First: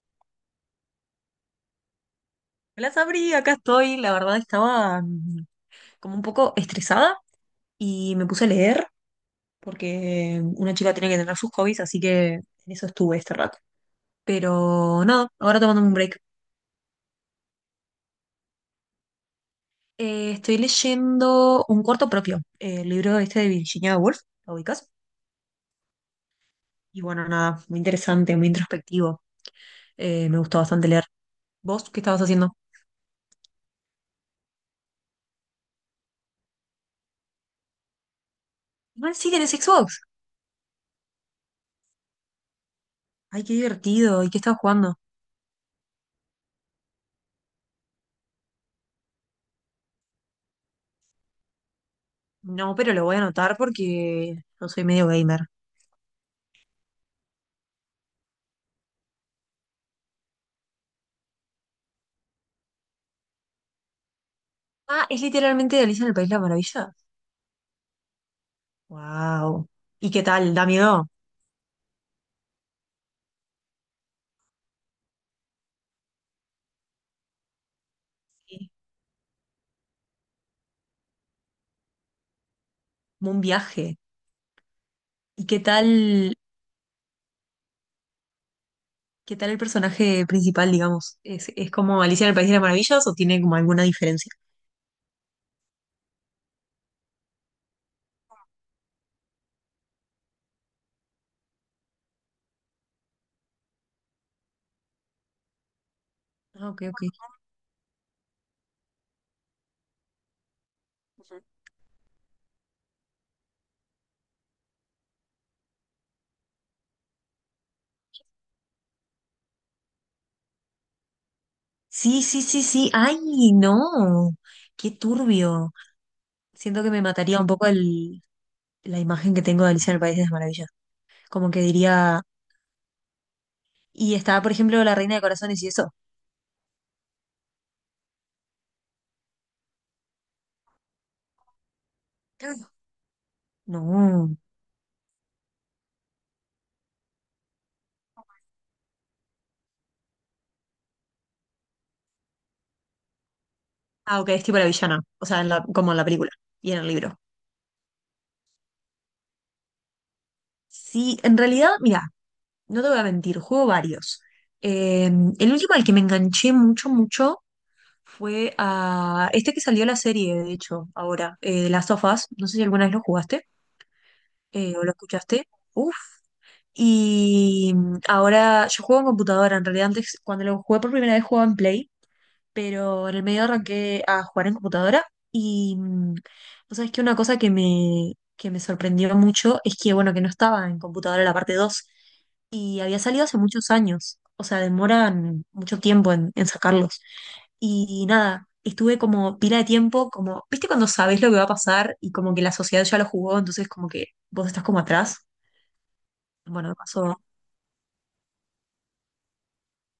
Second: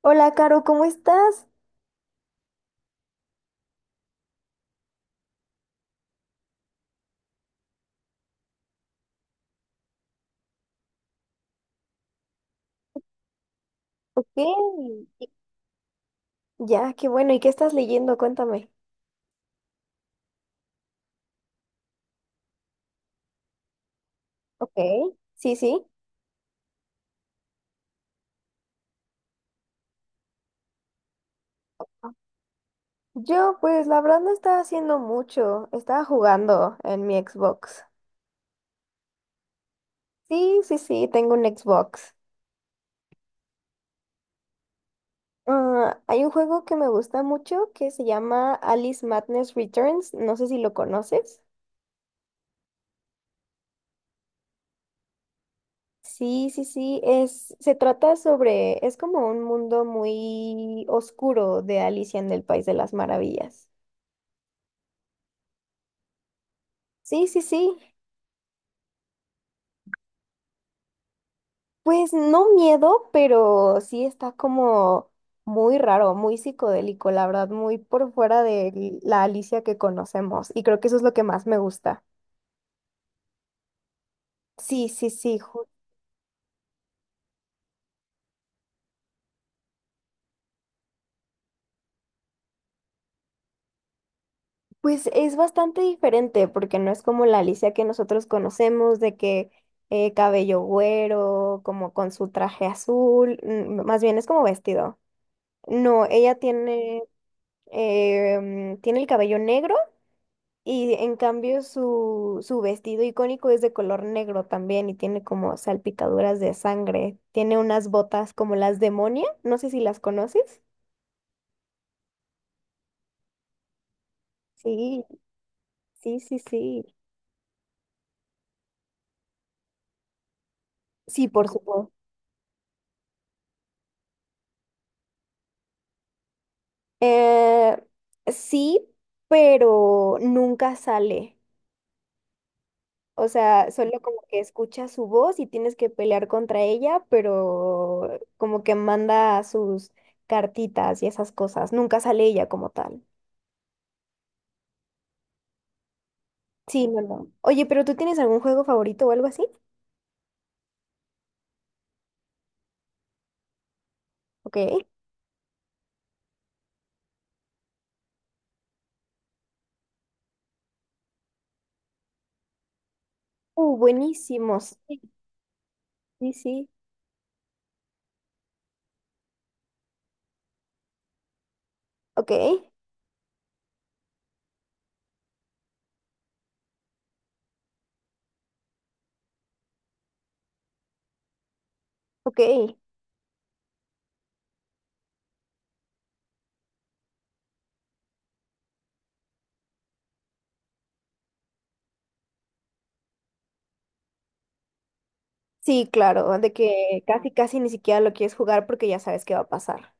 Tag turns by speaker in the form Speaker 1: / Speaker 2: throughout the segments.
Speaker 1: Hola, Caro, ¿cómo estás?
Speaker 2: Me Las abrí, acá estoy. La verdad estaba como un poco estresada y me puse a leer porque una chica tiene que tener sus hobbies, así que en eso estuve este rato.
Speaker 1: Ok.
Speaker 2: Pero nada, ahora tomando un break.
Speaker 1: Ya, qué bueno. ¿Y qué estás leyendo? Cuéntame.
Speaker 2: Estoy leyendo Un cuarto propio, el libro este de Virginia Woolf, ¿lo ubicas?
Speaker 1: Ok. Sí, sí.
Speaker 2: Y bueno, nada, muy interesante, muy introspectivo. Me gustó bastante leer. ¿Vos qué estabas haciendo?
Speaker 1: Yo, pues, la verdad no estaba haciendo mucho. Estaba jugando en mi Xbox.
Speaker 2: Igual sí tenés Xbox.
Speaker 1: Sí, sí, sí, tengo un Xbox.
Speaker 2: Ay, qué divertido. ¿Y qué estabas jugando?
Speaker 1: Ah, hay un juego que me gusta mucho que se llama Alice Madness Returns. No sé si lo conoces.
Speaker 2: No, pero lo voy a anotar porque yo soy medio gamer.
Speaker 1: Sí, sí, sí, se trata sobre, es como un mundo muy oscuro de Alicia en el País de las Maravillas.
Speaker 2: Ah, es literalmente de Alicia en el País de las Maravillas.
Speaker 1: Sí, sí, sí.
Speaker 2: Wow. ¿Y qué tal? ¿Da miedo?
Speaker 1: Pues no miedo, pero sí está como muy raro, muy psicodélico, la verdad, muy por fuera
Speaker 2: Sí.
Speaker 1: de la Alicia que conocemos. Y creo que eso es lo que más me gusta.
Speaker 2: Como un viaje.
Speaker 1: Sí, sí, sí.
Speaker 2: ¿Y
Speaker 1: ju-
Speaker 2: qué tal el personaje principal, digamos? Es como Alicia en el País de las Maravillas o tiene como alguna diferencia?
Speaker 1: Pues es bastante diferente porque no es como la Alicia que nosotros conocemos, de que cabello güero, como con su traje azul, más bien es como vestido. No, ella
Speaker 2: Ah, ok,
Speaker 1: tiene,
Speaker 2: ok.
Speaker 1: tiene el cabello negro. Y en
Speaker 2: Ujú.
Speaker 1: cambio su, su vestido icónico es de color negro también y tiene como salpicaduras de sangre. Tiene unas botas como las demonia, no sé si las conoces.
Speaker 2: Sí, sí, sí, sí. ¡Ay, no! ¡Qué
Speaker 1: Sí,
Speaker 2: turbio!
Speaker 1: sí, sí, sí.
Speaker 2: Siento que me mataría un poco el, la imagen que tengo de Alicia en el País de las Maravillas.
Speaker 1: Sí, por
Speaker 2: Como que
Speaker 1: supuesto.
Speaker 2: diría, y estaba, por ejemplo, la Reina de Corazones y eso.
Speaker 1: Eh, sí, pero nunca sale. O sea, solo como
Speaker 2: No.
Speaker 1: que escuchas su voz y tienes que pelear contra ella, pero como que manda sus cartitas y esas cosas. Nunca sale ella como tal.
Speaker 2: Ah, ok, es tipo la villana, o sea, como en la película y en
Speaker 1: Sí,
Speaker 2: el
Speaker 1: no,
Speaker 2: libro.
Speaker 1: no. Oye, pero ¿tú tienes algún juego favorito o algo así?
Speaker 2: Sí, en realidad, mira, no te voy a mentir, juego varios.
Speaker 1: Ok.
Speaker 2: Eh, el último al que me enganché mucho, fue a este que salió la serie, de hecho, ahora, Las sofás. No sé si alguna vez lo jugaste
Speaker 1: Buenísimos.
Speaker 2: o lo
Speaker 1: Sí,
Speaker 2: escuchaste. Uf.
Speaker 1: sí, sí.
Speaker 2: Y ahora yo juego en computadora, en realidad antes, cuando lo jugué por primera vez, jugaba en Play,
Speaker 1: Ok,
Speaker 2: pero en el medio arranqué a jugar en computadora y vos sabés que una cosa que que me sorprendió mucho es que, bueno, que no estaba en computadora la parte 2
Speaker 1: ok.
Speaker 2: y había salido hace muchos años, o sea, demoran mucho tiempo en sacarlos. Y nada, estuve como pila de tiempo, como, ¿viste cuando sabés lo que va a pasar y como que la sociedad ya lo jugó, entonces como que vos estás como atrás?
Speaker 1: Sí, claro, de
Speaker 2: Bueno, me
Speaker 1: que
Speaker 2: pasó.
Speaker 1: casi, casi ni siquiera lo quieres jugar porque ya sabes qué va a pasar.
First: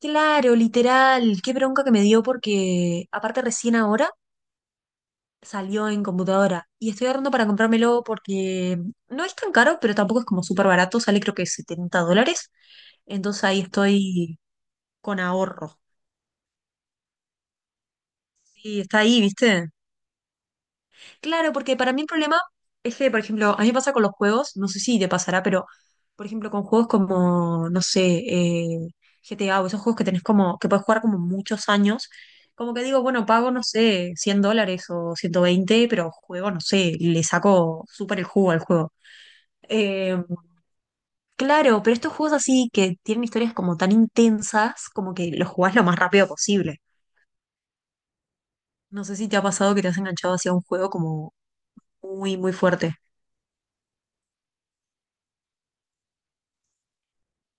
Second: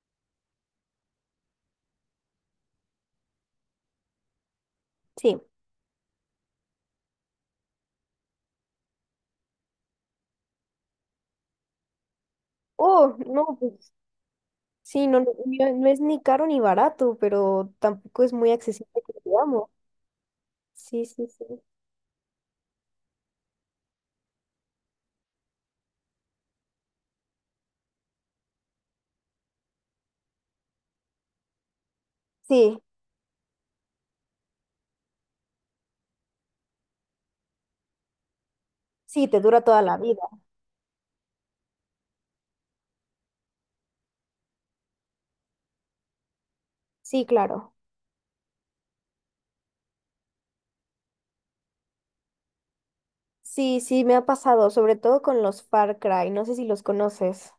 Speaker 2: Claro, literal, qué bronca que me dio porque aparte recién ahora
Speaker 1: Sí.
Speaker 2: salió en computadora y estoy ahorrando para comprármelo porque no es tan caro, pero tampoco es como súper barato, sale creo que 70 dólares,
Speaker 1: Oh,
Speaker 2: entonces
Speaker 1: no,
Speaker 2: ahí
Speaker 1: pues
Speaker 2: estoy
Speaker 1: sí,
Speaker 2: con
Speaker 1: no, no,
Speaker 2: ahorro.
Speaker 1: no es ni caro ni barato, pero tampoco es muy
Speaker 2: Sí, está
Speaker 1: accesible que
Speaker 2: ahí,
Speaker 1: digamos.
Speaker 2: ¿viste?
Speaker 1: Sí, sí,
Speaker 2: Claro,
Speaker 1: sí.
Speaker 2: porque para mí el problema es que, por ejemplo, a mí me pasa con los juegos, no sé si te pasará, pero, por ejemplo, con juegos como, no sé, GTA o esos juegos que tenés como, que puedes jugar como muchos años, como
Speaker 1: Sí,
Speaker 2: que digo, bueno, pago, no sé, 100 dólares o 120 pero juego, no sé, le saco súper el jugo al juego.
Speaker 1: sí, te dura toda la vida.
Speaker 2: Eh, Claro, pero estos juegos así que tienen historias como tan intensas, como que los jugás lo más rápido posible.
Speaker 1: Sí, claro.
Speaker 2: No sé si te ha pasado que te has enganchado hacia un juego como muy, muy fuerte.
Speaker 1: Sí, sí, me ha pasado, sobre todo con los Far Cry. No sé si los conoces.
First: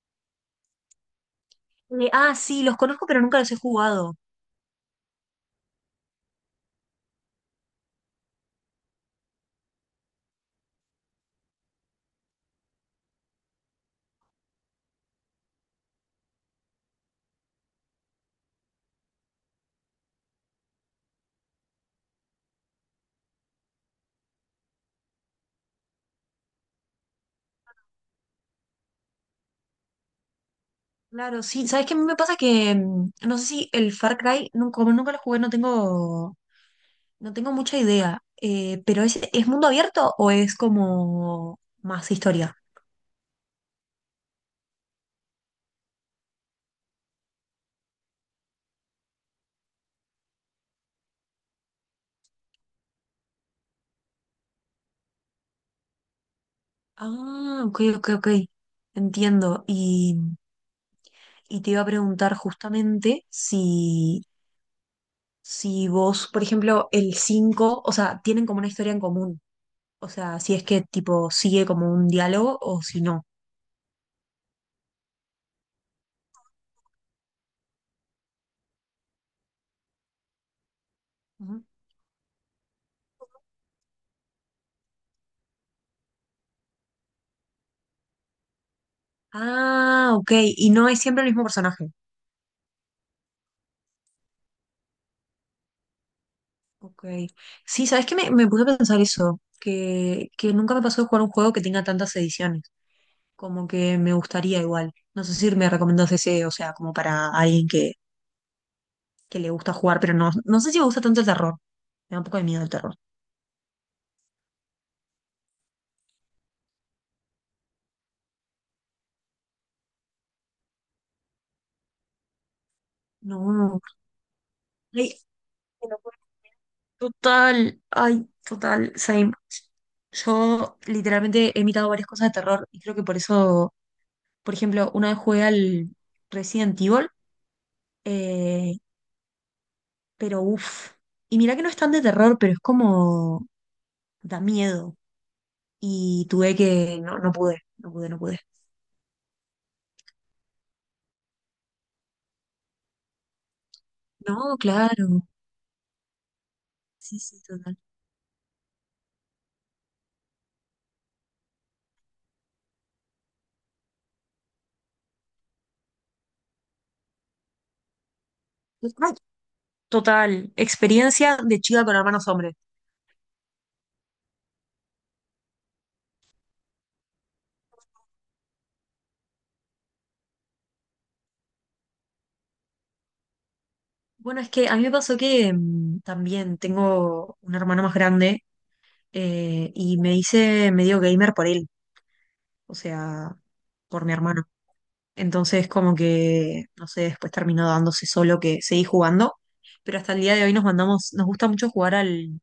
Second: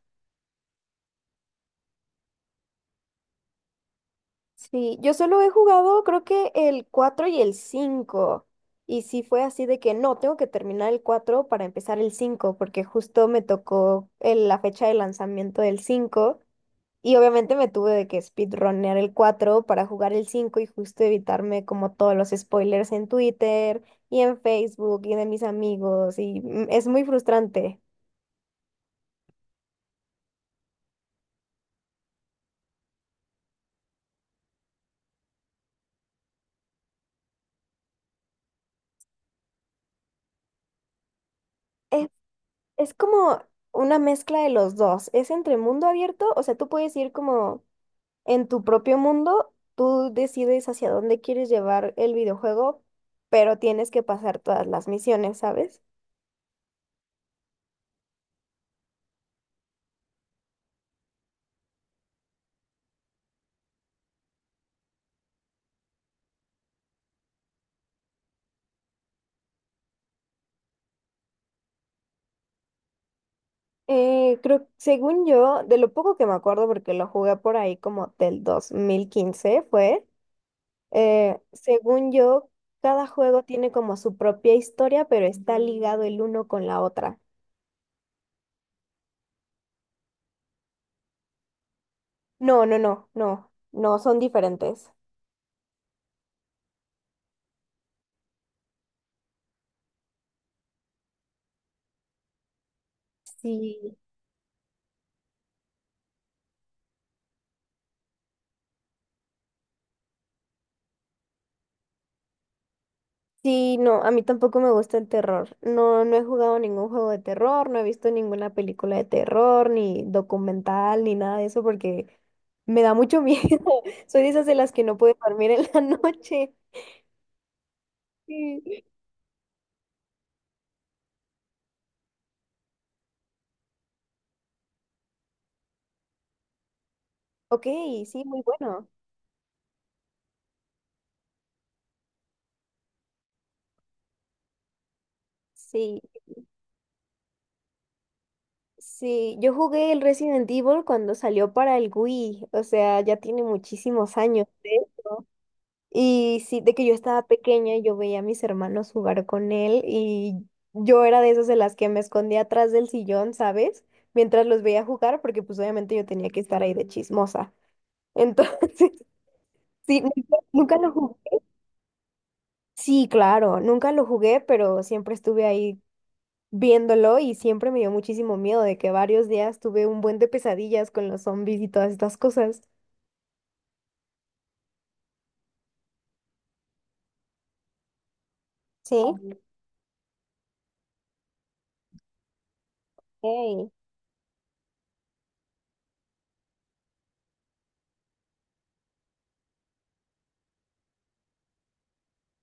Speaker 2: Ah, sí, los conozco, pero nunca los he jugado.
Speaker 1: Sí, yo solo he jugado creo que el 4 y el cinco. Y sí fue así de que no, tengo que terminar el 4 para empezar el 5 porque justo me tocó la fecha de lanzamiento del cinco. Y obviamente me tuve de que speedrunner el 4 para jugar el 5 y justo evitarme como todos los spoilers en Twitter y en Facebook y de mis amigos. Y es muy frustrante.
Speaker 2: Claro, sí. ¿Sabes qué? A mí me pasa que no sé si el Far Cry, como nunca lo jugué, no tengo, no tengo mucha idea. Pero es mundo abierto o es como
Speaker 1: Es,
Speaker 2: más historia?
Speaker 1: es como una mezcla de los dos. Es entre mundo abierto, o sea, tú puedes ir como en tu propio mundo, tú decides hacia dónde quieres llevar el videojuego, pero tienes que pasar todas las misiones, ¿sabes?
Speaker 2: Ah, ok, ok, ok. Entiendo. Y te iba a preguntar justamente si si vos, por ejemplo, el 5 o sea, tienen como una historia en común. O sea, si es que tipo sigue como un diálogo o si no.
Speaker 1: Creo, según yo, de lo poco que me acuerdo, porque lo jugué por ahí como del 2015, fue,
Speaker 2: Ujú.
Speaker 1: según yo, cada juego tiene como su propia historia, pero está ligado el uno con la otra.
Speaker 2: Ah, ok. Y no es siempre el mismo personaje.
Speaker 1: No, no, no, no, no, son diferentes.
Speaker 2: Ok. Sí, ¿sabes qué? Me puse a pensar eso, que nunca me pasó de jugar un juego que tenga tantas ediciones. Como que me gustaría igual. No sé si me recomendás ese, o sea, como para alguien que le gusta jugar, pero no, no sé si me gusta tanto el terror. Me da un poco de miedo el terror.
Speaker 1: Sí, no, a mí tampoco me gusta el terror. No, no he jugado ningún juego de terror, no he visto ninguna película de terror, ni documental, ni nada de eso, porque me da mucho miedo.
Speaker 2: No.
Speaker 1: Soy de esas de las que no puede
Speaker 2: Ay,
Speaker 1: dormir en la noche.
Speaker 2: total, ay,
Speaker 1: Sí.
Speaker 2: total, same. Yo literalmente he imitado varias cosas de terror y creo que por eso, por ejemplo, una vez jugué al Resident Evil,
Speaker 1: Ok, sí, muy
Speaker 2: eh,
Speaker 1: bueno.
Speaker 2: pero uff. Y mirá que no es tan de terror, pero es como da miedo.
Speaker 1: Sí,
Speaker 2: Y tuve que, no, no pude, no pude, no pude.
Speaker 1: sí, yo jugué el Resident Evil cuando salió para el Wii, o sea, ya tiene muchísimos años.
Speaker 2: No, claro.
Speaker 1: Y sí, de que yo
Speaker 2: Sí,
Speaker 1: estaba
Speaker 2: sí,
Speaker 1: pequeña,
Speaker 2: total.
Speaker 1: yo veía a mis hermanos jugar con él y yo era de esas de las que me escondía atrás del sillón, ¿sabes? Mientras los veía jugar, porque pues obviamente yo tenía que estar ahí de chismosa. Entonces,
Speaker 2: Ay,
Speaker 1: sí, nunca,
Speaker 2: total,
Speaker 1: nunca lo
Speaker 2: experiencia
Speaker 1: jugué.
Speaker 2: de chica con hermanos hombres.
Speaker 1: Sí, claro, nunca lo jugué, pero siempre estuve ahí viéndolo y siempre me dio muchísimo miedo de que varios días tuve un buen de pesadillas con los zombies y todas estas cosas.
Speaker 2: Bueno, es que a mí me pasó que también tengo un hermano más grande
Speaker 1: Sí.
Speaker 2: y me hice medio gamer por él, o sea,
Speaker 1: Ok.
Speaker 2: por mi hermano. Entonces, como que, no sé, después terminó dándose solo que seguí jugando, pero hasta el día de hoy nos mandamos, nos gusta mucho jugar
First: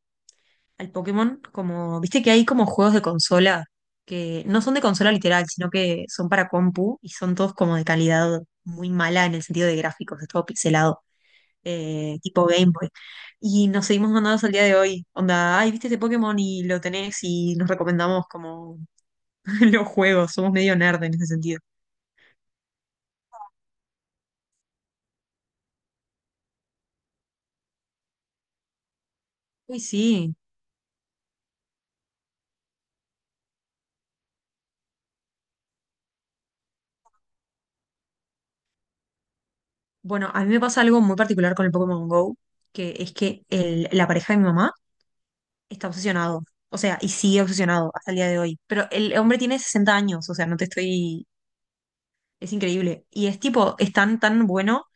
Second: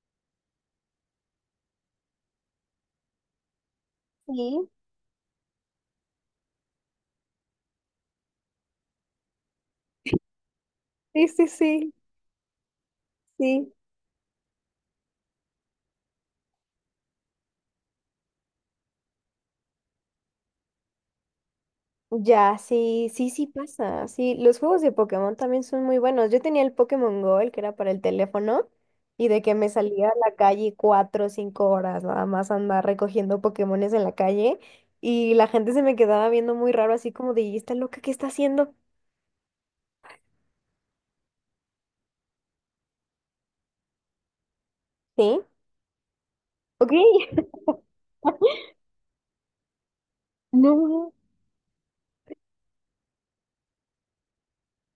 Speaker 2: al Pokémon, como, viste que hay como juegos de consola que no
Speaker 1: Sí.
Speaker 2: son de consola literal, sino que son para compu y son todos como de calidad muy mala en el sentido de gráficos, es todo pixelado, tipo Game Boy. Y
Speaker 1: Sí.
Speaker 2: nos seguimos mandando hasta el día de hoy. Onda, ay, viste este Pokémon y lo tenés y nos recomendamos como los juegos. Somos medio nerd en ese sentido.
Speaker 1: Ya, sí, sí, sí pasa. Sí, los juegos de Pokémon también son muy buenos. Yo tenía el Pokémon Go, el que era para el teléfono, y de que me
Speaker 2: Uy,
Speaker 1: salía a la
Speaker 2: sí.
Speaker 1: calle 4 o 5 horas nada más a andar recogiendo Pokémones en la calle, y la gente se me quedaba viendo muy raro, así como de, ¿y esta loca qué está haciendo?
Speaker 2: Bueno, a mí me pasa algo muy particular con el Pokémon Go, que es que la pareja de mi mamá
Speaker 1: Sí,
Speaker 2: está obsesionado. O
Speaker 1: ok.
Speaker 2: sea, y sigue obsesionado hasta el día de hoy. Pero el hombre tiene 60 años, o sea, no te
Speaker 1: No,
Speaker 2: estoy. Es increíble. Y es tipo, es tan bueno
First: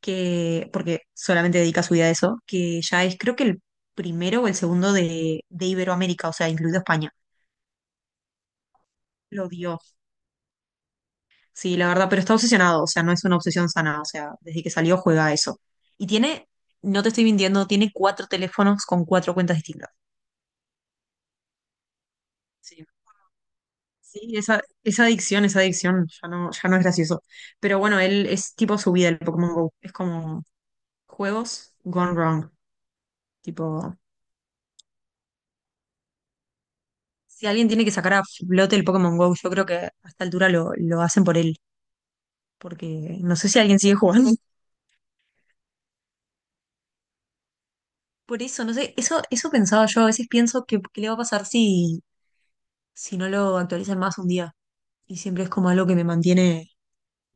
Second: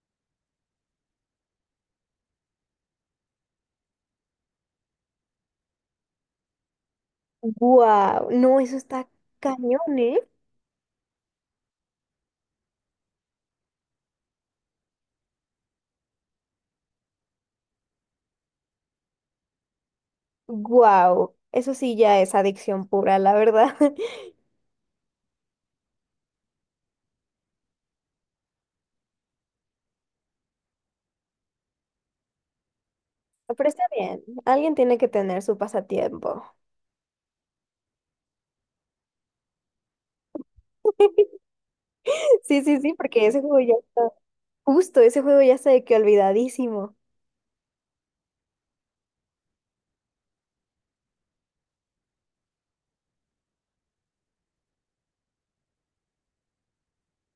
Speaker 2: que, porque solamente dedica su vida a eso, que ya es creo que el primero o el segundo de Iberoamérica, o sea, incluido España.
Speaker 1: wow, no, eso está
Speaker 2: Lo dio.
Speaker 1: cañón, ¿eh?
Speaker 2: Sí, la verdad, pero está obsesionado, o sea, no es una obsesión sana, o sea, desde que salió juega a eso. Y tiene, no te estoy mintiendo, tiene cuatro teléfonos con cuatro cuentas distintas.
Speaker 1: Wow, eso sí ya es adicción
Speaker 2: Sí.
Speaker 1: pura, la verdad.
Speaker 2: Sí, esa adicción, ya no es gracioso. Pero bueno, él es tipo su vida, el Pokémon Go. Es como juegos gone wrong.
Speaker 1: Pero está
Speaker 2: Tipo,
Speaker 1: bien, alguien tiene que tener su pasatiempo.
Speaker 2: si alguien tiene que sacar a flote el Pokémon Go, yo creo que a esta altura lo hacen por él,
Speaker 1: Sí, sí, sí,
Speaker 2: porque
Speaker 1: porque
Speaker 2: no
Speaker 1: ese
Speaker 2: sé si
Speaker 1: juego ya
Speaker 2: alguien sigue
Speaker 1: está,
Speaker 2: jugando.
Speaker 1: justo ese juego ya está de que olvidadísimo.
Speaker 2: Por eso, no sé, eso pensaba yo, a veces pienso que qué le va a pasar si, si no lo actualizan más un día. Y siempre es como algo que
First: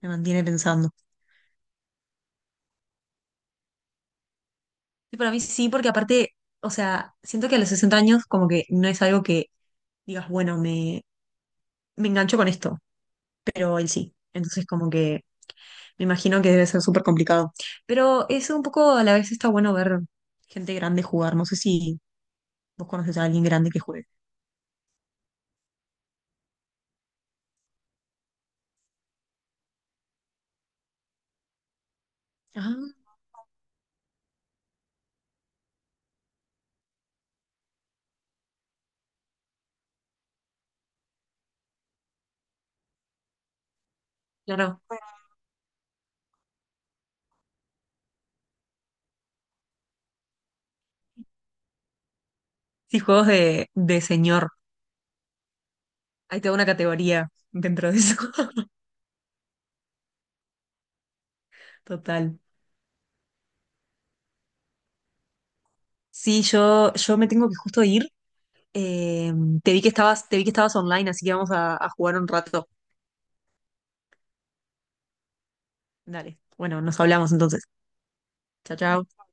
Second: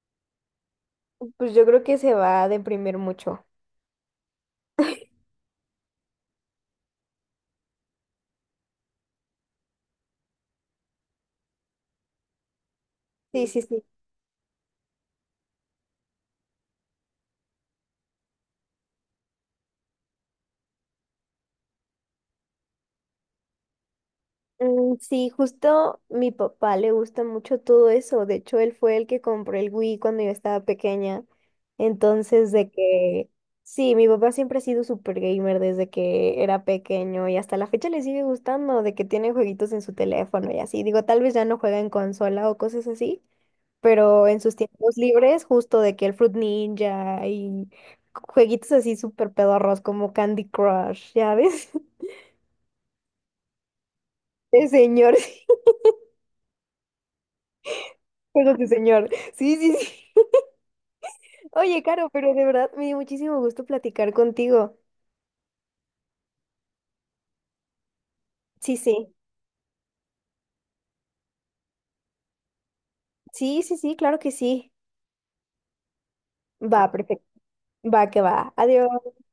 Speaker 2: me mantiene pensando.
Speaker 1: Pues yo creo que se va a deprimir mucho.
Speaker 2: Y para mí sí, porque aparte, o sea, siento que a los 60 años como que no es algo que digas, bueno, me engancho con esto,
Speaker 1: Sí, sí,
Speaker 2: pero
Speaker 1: sí.
Speaker 2: él sí. Entonces como que me imagino que debe ser súper complicado. Pero eso un poco a la vez está bueno ver gente grande jugar. No sé si vos conoces a alguien grande que juegue.
Speaker 1: Sí, justo mi papá le gusta mucho todo eso. De hecho, él fue el que compró el Wii cuando yo estaba pequeña. Entonces, de
Speaker 2: Ah,
Speaker 1: que sí, mi papá siempre ha sido super gamer desde que era pequeño y hasta la fecha le sigue gustando de que tiene jueguitos en su teléfono y así. Digo, tal vez ya no juega en consola o cosas así, pero en sus
Speaker 2: claro.
Speaker 1: tiempos libres, justo de que el Fruit Ninja y jueguitos así súper pedorros como Candy Crush, ¿ya ves?
Speaker 2: Sí, juegos de señor.
Speaker 1: De señor, sí,
Speaker 2: Hay toda una categoría dentro de eso.
Speaker 1: juegos de señor. Sí, sí, sí. Oye, Caro, pero
Speaker 2: Total.
Speaker 1: de verdad me dio muchísimo gusto platicar contigo.
Speaker 2: Sí, yo me tengo que justo ir.
Speaker 1: Sí, sí.
Speaker 2: Eh, Te vi que estabas, te vi que estabas online, así que vamos a jugar un rato.
Speaker 1: Sí, sí, sí, claro que sí.
Speaker 2: Dale. Bueno,
Speaker 1: Va,
Speaker 2: nos
Speaker 1: perfecto.
Speaker 2: hablamos entonces.
Speaker 1: Va, que va.
Speaker 2: Chao,
Speaker 1: Adiós.
Speaker 2: chao.